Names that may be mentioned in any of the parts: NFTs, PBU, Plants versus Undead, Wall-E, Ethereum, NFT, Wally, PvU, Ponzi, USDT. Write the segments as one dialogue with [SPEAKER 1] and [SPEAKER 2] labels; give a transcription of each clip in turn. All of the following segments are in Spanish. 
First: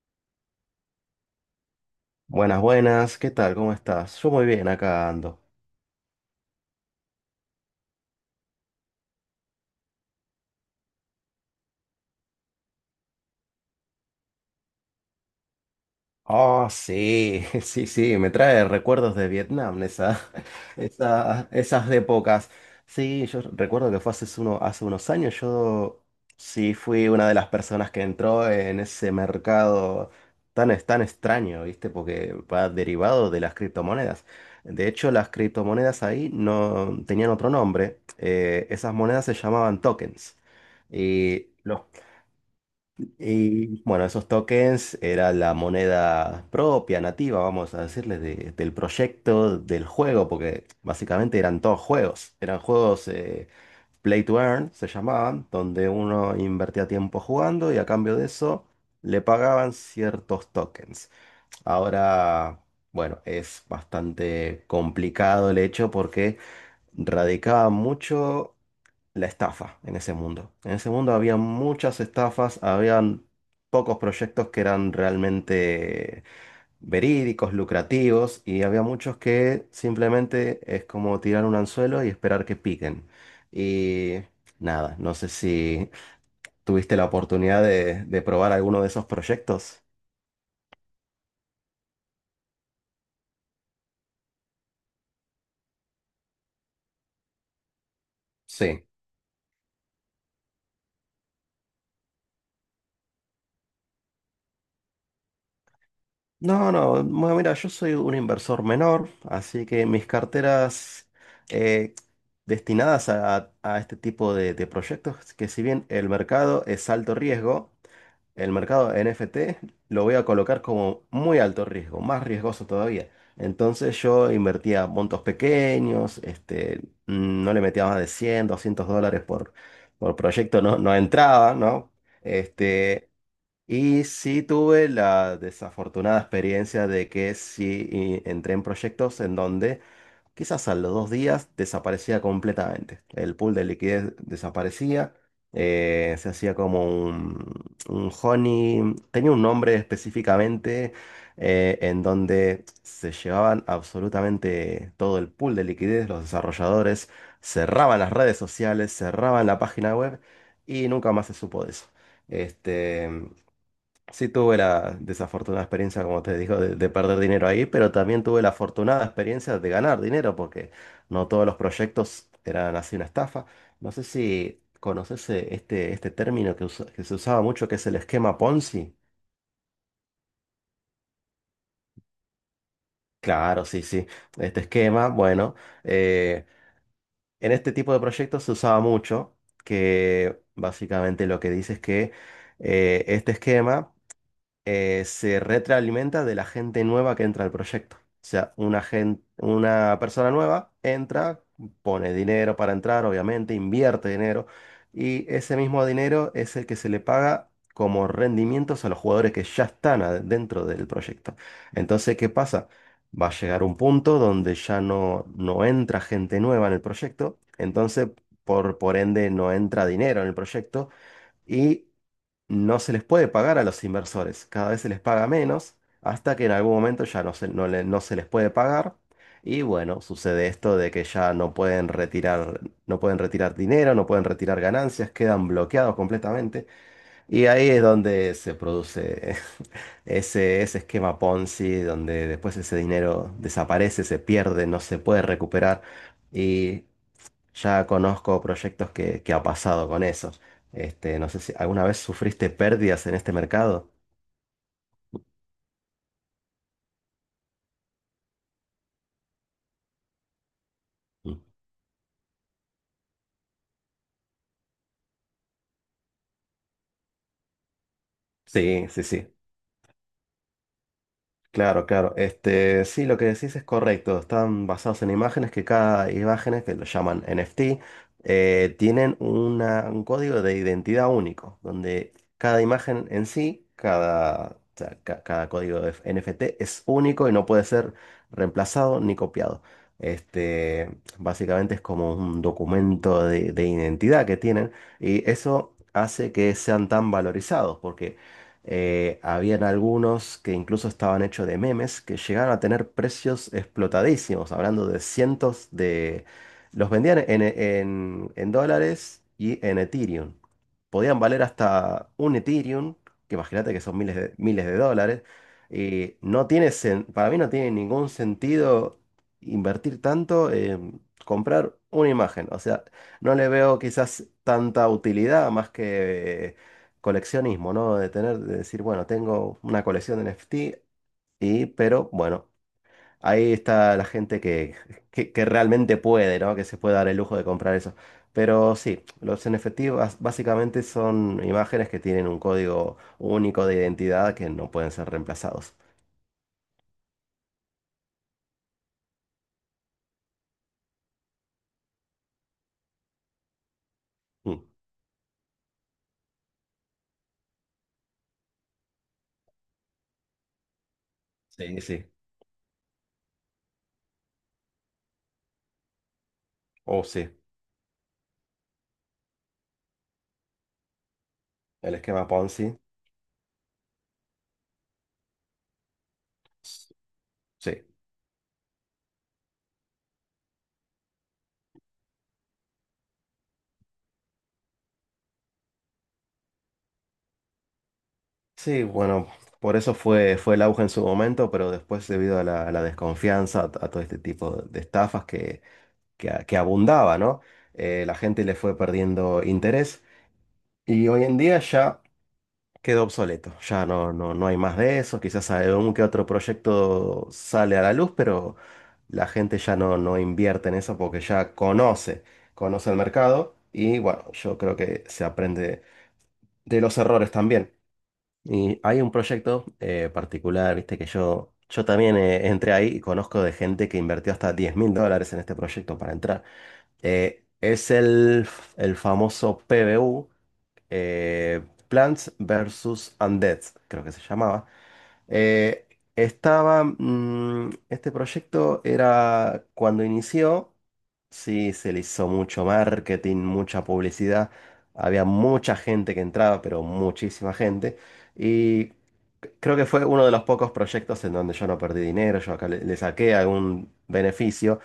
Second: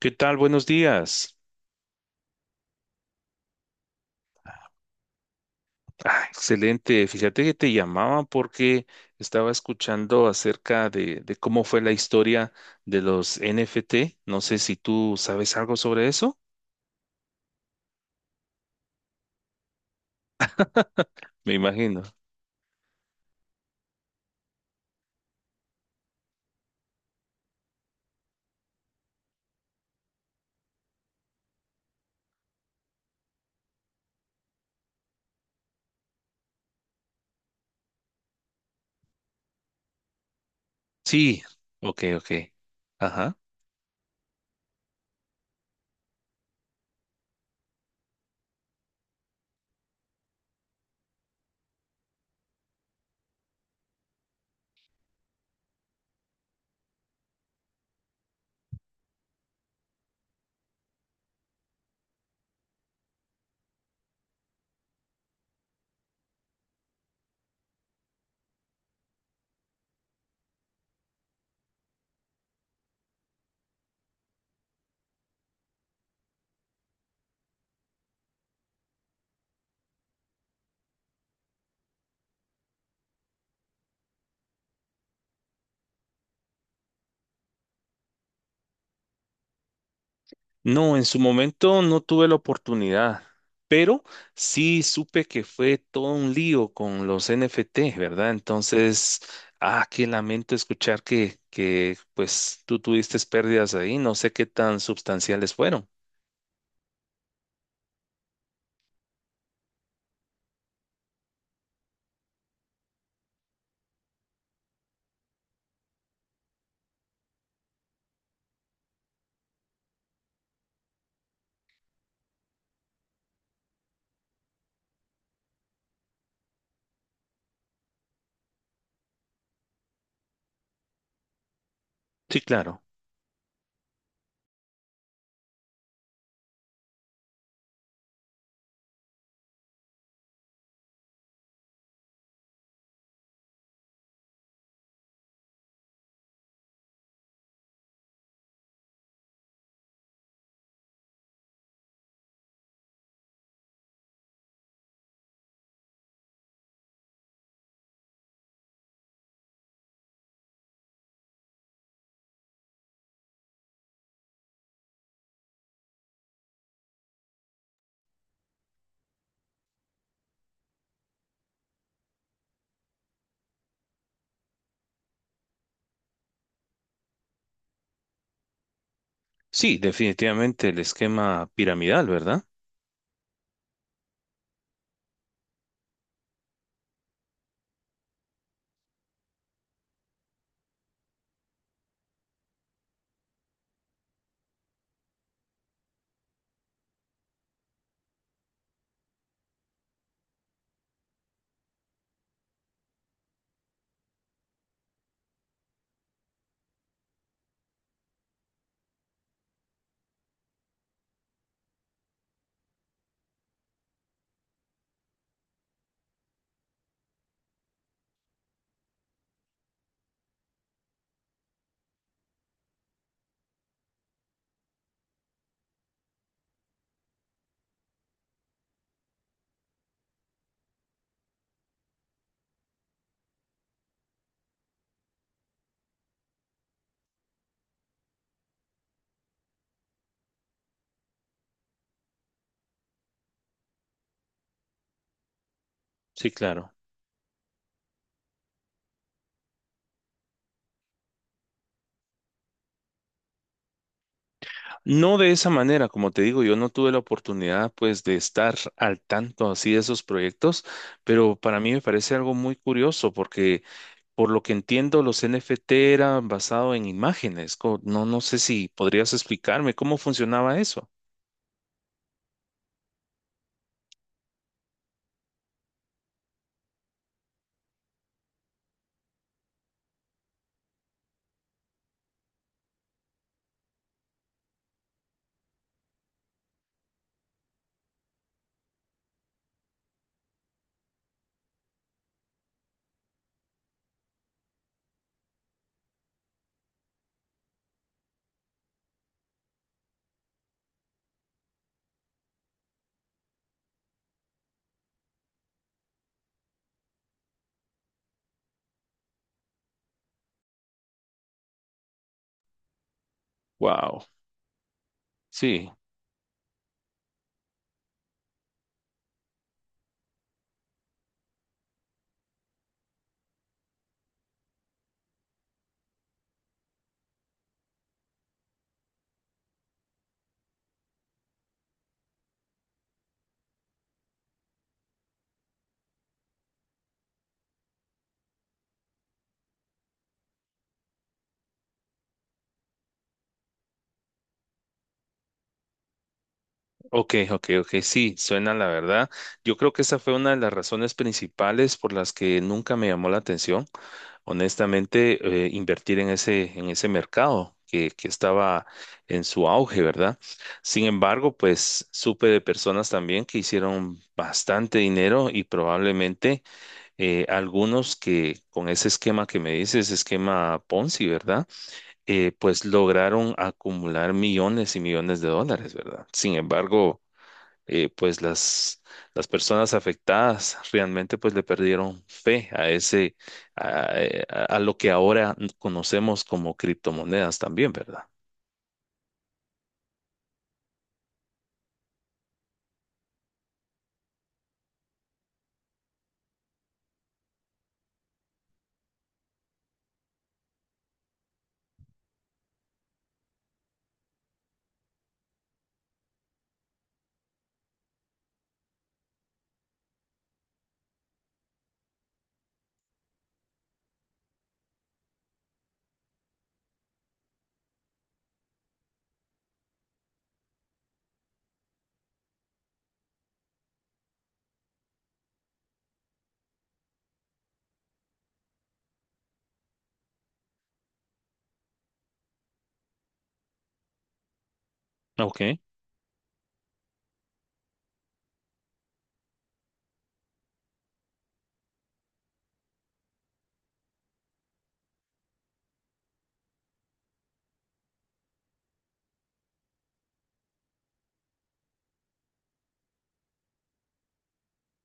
[SPEAKER 1] ¿Qué tal? Buenos días.
[SPEAKER 2] Buenas, buenas, ¿qué tal? ¿Cómo estás? Yo muy bien, acá ando.
[SPEAKER 1] Ah, excelente. Fíjate que te llamaba porque estaba escuchando acerca de cómo fue la historia de los NFT. No sé si tú sabes algo sobre eso.
[SPEAKER 2] Oh, sí, sí, sí, me trae recuerdos de Vietnam,
[SPEAKER 1] Me
[SPEAKER 2] esas
[SPEAKER 1] imagino.
[SPEAKER 2] épocas. Sí, yo recuerdo que fue hace unos años, yo sí fui una de las personas que entró en ese mercado tan extraño, ¿viste? Porque va derivado de las criptomonedas. De hecho, las criptomonedas ahí no tenían otro nombre. Esas monedas se llamaban tokens.
[SPEAKER 1] Sí.
[SPEAKER 2] Y los
[SPEAKER 1] Ok, ok. Ajá.
[SPEAKER 2] Y bueno, esos tokens era la moneda propia, nativa, vamos a decirle, del proyecto, del juego, porque básicamente eran todos juegos. Eran juegos play to earn, se llamaban, donde uno invertía tiempo jugando y a cambio de eso le pagaban ciertos tokens. Ahora, bueno, es bastante complicado el hecho porque radicaba mucho la estafa en ese mundo. En ese mundo había muchas estafas, habían pocos proyectos que eran realmente verídicos, lucrativos, y había muchos que simplemente es como tirar un anzuelo y esperar que piquen. Y nada, no sé si tuviste la oportunidad de probar alguno de esos proyectos.
[SPEAKER 1] No, en su momento no tuve la oportunidad, pero sí supe que fue todo un lío con los NFTs, ¿verdad?
[SPEAKER 2] Sí.
[SPEAKER 1] Entonces, ah, qué lamento escuchar que pues tú tuviste pérdidas ahí, no sé qué tan sustanciales fueron.
[SPEAKER 2] No, no, bueno, mira, yo soy un inversor menor, así que mis carteras eh, destinadas a este tipo de proyectos, que si bien el mercado es alto riesgo, el mercado NFT lo voy a colocar como muy alto riesgo, más riesgoso todavía. Entonces yo invertía montos pequeños, este, no le metía más de 100, $200 por proyecto, no, no entraba, ¿no?
[SPEAKER 1] Sí, claro.
[SPEAKER 2] Este, y sí tuve la desafortunada experiencia de que sí y entré en proyectos en donde quizás a los 2 días desaparecía completamente. El pool de liquidez desaparecía, se hacía como un honey, tenía un nombre específicamente en donde se llevaban absolutamente todo el pool de liquidez, los desarrolladores cerraban las redes sociales, cerraban la página web y nunca más se supo de eso. Este, sí, tuve la desafortunada experiencia, como te digo, de perder dinero ahí, pero también tuve la afortunada experiencia de ganar dinero, porque no todos los proyectos eran así una estafa. No sé si conoces este término que se usaba mucho, que es el esquema Ponzi.
[SPEAKER 1] Sí, definitivamente el esquema piramidal, ¿verdad?
[SPEAKER 2] Claro, sí, sí. Este esquema, bueno, eh, en este tipo de proyectos se usaba mucho, que básicamente lo que dice es que este esquema se retroalimenta de la gente nueva que entra al proyecto. O sea, una persona nueva entra, pone dinero para entrar, obviamente, invierte dinero, y ese mismo dinero es el que se le paga como rendimientos a los jugadores que ya están dentro del proyecto. Entonces, ¿qué pasa? Va a llegar un punto donde ya no entra gente nueva en el proyecto, entonces, por ende, no entra dinero en el proyecto. Y no se les puede pagar a los inversores, cada vez se les paga menos, hasta que en algún momento no se les puede pagar. Y bueno, sucede esto de que ya no pueden retirar, no pueden retirar dinero, no pueden retirar ganancias, quedan bloqueados completamente. Y ahí es donde se produce ese esquema Ponzi, donde después ese dinero desaparece, se pierde, no se puede recuperar.
[SPEAKER 1] Sí, claro.
[SPEAKER 2] Ya conozco proyectos que ha pasado con esos. Este, no sé si alguna vez sufriste pérdidas en este mercado.
[SPEAKER 1] No de esa manera, como te digo, yo no tuve la oportunidad pues de estar al tanto así de esos proyectos, pero
[SPEAKER 2] Mm.
[SPEAKER 1] para mí me parece algo muy curioso porque, por lo que entiendo, los NFT eran basados en imágenes. No, no sé si
[SPEAKER 2] Sí, sí,
[SPEAKER 1] podrías
[SPEAKER 2] sí.
[SPEAKER 1] explicarme cómo funcionaba eso.
[SPEAKER 2] Claro, claro. Este, sí, lo que decís es correcto. Están basados en imágenes que cada imágenes, que lo llaman NFT, tienen un código de identidad único, donde cada imagen en sí, o sea, cada código de NFT es único y no puede ser reemplazado ni copiado. Este, básicamente es como un documento de identidad que tienen y eso hace que sean tan valorizados, porque habían algunos que incluso estaban hechos de memes que llegaron a tener precios explotadísimos, hablando de cientos de... Los vendían en dólares y en Ethereum. Podían valer hasta un Ethereum, que imagínate que son
[SPEAKER 1] Wow.
[SPEAKER 2] miles de dólares.
[SPEAKER 1] Sí.
[SPEAKER 2] Y no tiene, para mí no tiene ningún sentido invertir tanto en comprar una imagen. O sea, no le veo quizás tanta utilidad más que coleccionismo, ¿no? De tener, de decir, bueno, tengo una colección de NFT pero bueno, ahí está la gente que realmente puede, ¿no? Que se puede dar el lujo de comprar eso. Pero sí, los NFT básicamente son imágenes que tienen un código único de identidad que no pueden ser reemplazados.
[SPEAKER 1] Ok, ok, ok. Sí, suena la verdad. Yo creo que esa fue una de las razones principales por las que nunca me llamó la atención,
[SPEAKER 2] Mm.
[SPEAKER 1] honestamente, invertir en ese mercado que estaba en su auge, ¿verdad? Sin embargo,
[SPEAKER 2] Sí, sí,
[SPEAKER 1] pues
[SPEAKER 2] sí.
[SPEAKER 1] supe de personas también que hicieron bastante dinero y probablemente
[SPEAKER 2] Oh, sí.
[SPEAKER 1] algunos que con ese esquema que me dices, esquema Ponzi, ¿verdad?
[SPEAKER 2] El esquema
[SPEAKER 1] Pues
[SPEAKER 2] Ponzi.
[SPEAKER 1] lograron acumular millones y millones de dólares, ¿verdad? Sin embargo,
[SPEAKER 2] Sí.
[SPEAKER 1] pues las personas afectadas realmente pues le perdieron fe a ese, a lo que ahora conocemos como criptomonedas también, ¿verdad?
[SPEAKER 2] Sí, bueno, por eso fue el auge en su momento, pero después debido a la desconfianza, a todo este tipo de estafas que abundaba, ¿no? La gente le fue perdiendo interés y hoy en día ya quedó obsoleto, ya no hay más de eso, quizás algún que otro proyecto sale a la luz, pero la gente ya no invierte en eso porque ya conoce el mercado y bueno, yo creo que se aprende de los errores también. Y hay un proyecto particular, viste, que yo también entré ahí y conozco de gente que invirtió hasta $10.000 en este proyecto para entrar. Es el famoso PvU, eh, Plants versus Undead, creo que se llamaba.
[SPEAKER 1] Ok, ¿de
[SPEAKER 2] Eh, este proyecto era cuando inició, sí, se le hizo mucho marketing, mucha publicidad, había mucha gente que entraba, pero muchísima gente, y creo que fue uno de los pocos proyectos en donde yo no perdí dinero, yo acá le saqué algún beneficio.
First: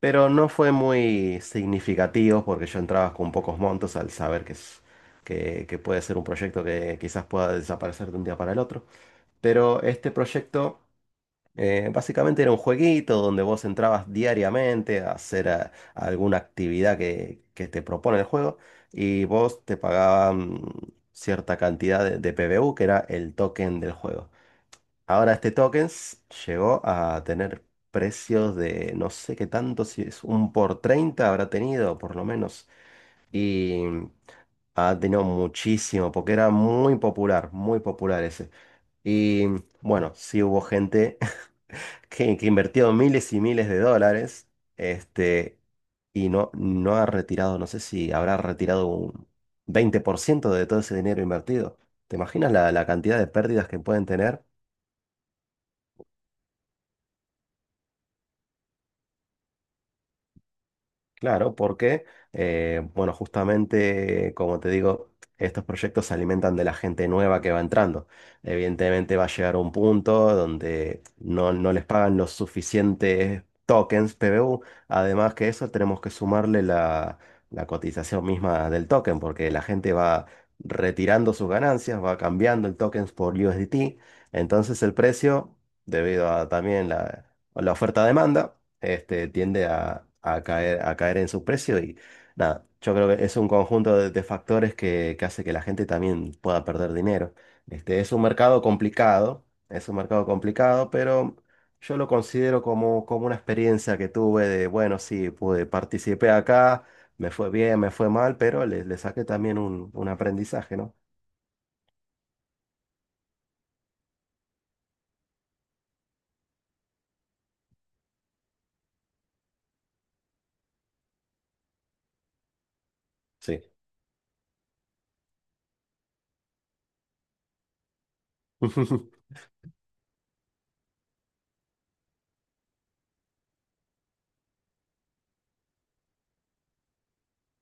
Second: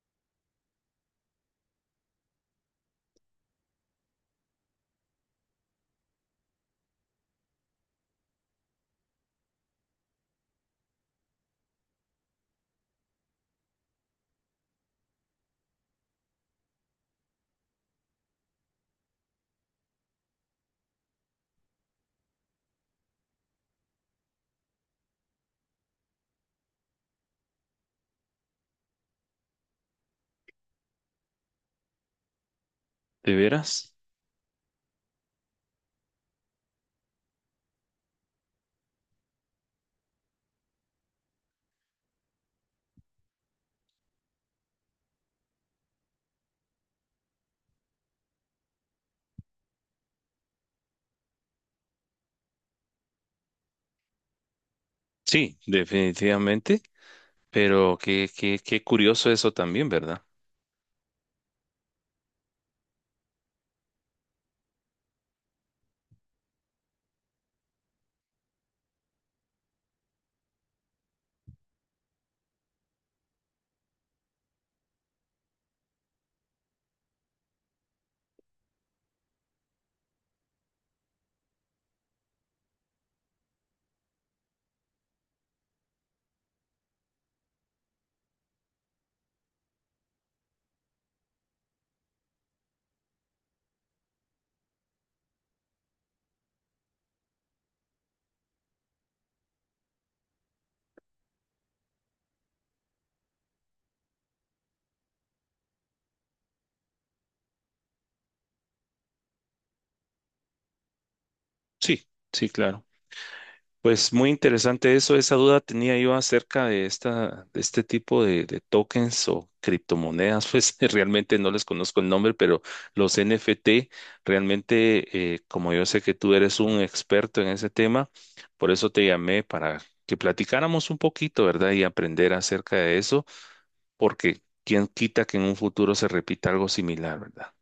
[SPEAKER 2] Pero no fue muy significativo porque yo entraba con pocos montos al saber que puede ser un proyecto que quizás pueda desaparecer de un día para el otro. Pero este proyecto básicamente era un jueguito donde vos entrabas diariamente a hacer alguna actividad que te propone el juego y vos te pagaban cierta cantidad de PBU, que era el token del juego. Ahora este tokens llegó a tener precios de no sé qué tanto, si es un por 30 habrá tenido por lo menos. Y
[SPEAKER 1] veras?
[SPEAKER 2] ha tenido muchísimo, porque era muy popular ese. Y bueno, sí hubo gente que invirtió miles y miles de dólares, este, y no ha retirado, no sé si habrá retirado un 20% de todo ese dinero invertido. ¿Te imaginas la cantidad de pérdidas que pueden tener?
[SPEAKER 1] Sí, definitivamente, pero qué, qué, qué curioso eso también, ¿verdad?
[SPEAKER 2] Claro, porque, bueno, justamente, como te digo, estos proyectos se alimentan de la gente nueva que va entrando. Evidentemente va a llegar un punto donde no les pagan los suficientes tokens PBU. Además que eso, tenemos que sumarle la cotización misma del token, porque la gente va retirando sus ganancias, va cambiando el token por USDT. Entonces el precio, debido a también la oferta-demanda, este, tiende a caer, en su precio y nada, yo creo que es un conjunto de factores que hace que la gente también pueda perder dinero. Este, es un mercado complicado, es un mercado complicado, pero yo lo considero como, como una experiencia que tuve bueno, sí, pude, participé acá, me fue bien, me fue mal, pero le saqué también un aprendizaje, ¿no?
[SPEAKER 1] Sí, sí, claro. Pues muy interesante eso. Esa duda tenía yo acerca de esta, de este tipo de tokens o criptomonedas. Pues realmente no les conozco el nombre, pero los
[SPEAKER 2] Sí.
[SPEAKER 1] NFT, realmente, como yo sé que tú eres un experto en ese tema, por eso te llamé para que platicáramos un poquito, ¿verdad? Y aprender acerca de eso, porque quién quita que en un futuro se repita algo similar, ¿verdad?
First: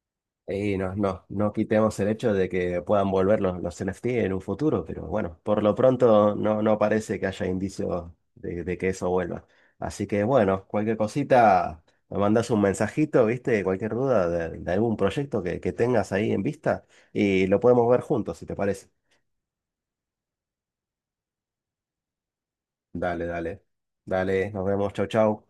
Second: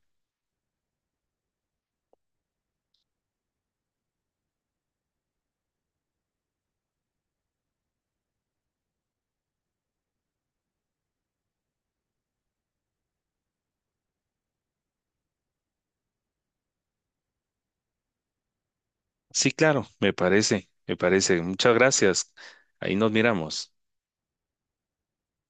[SPEAKER 2] Y no, no quitemos el hecho de que puedan volver los NFT en un futuro, pero bueno, por lo pronto no parece que haya indicios de que eso vuelva. Así que bueno, cualquier cosita, me mandas un mensajito, ¿viste? Cualquier duda de algún proyecto que tengas ahí en vista y lo podemos ver juntos, si te parece.
[SPEAKER 1] Sí, claro, me parece, me parece. Muchas gracias. Ahí nos
[SPEAKER 2] Dale, dale.
[SPEAKER 1] miramos.
[SPEAKER 2] Dale, nos vemos, chau, chau.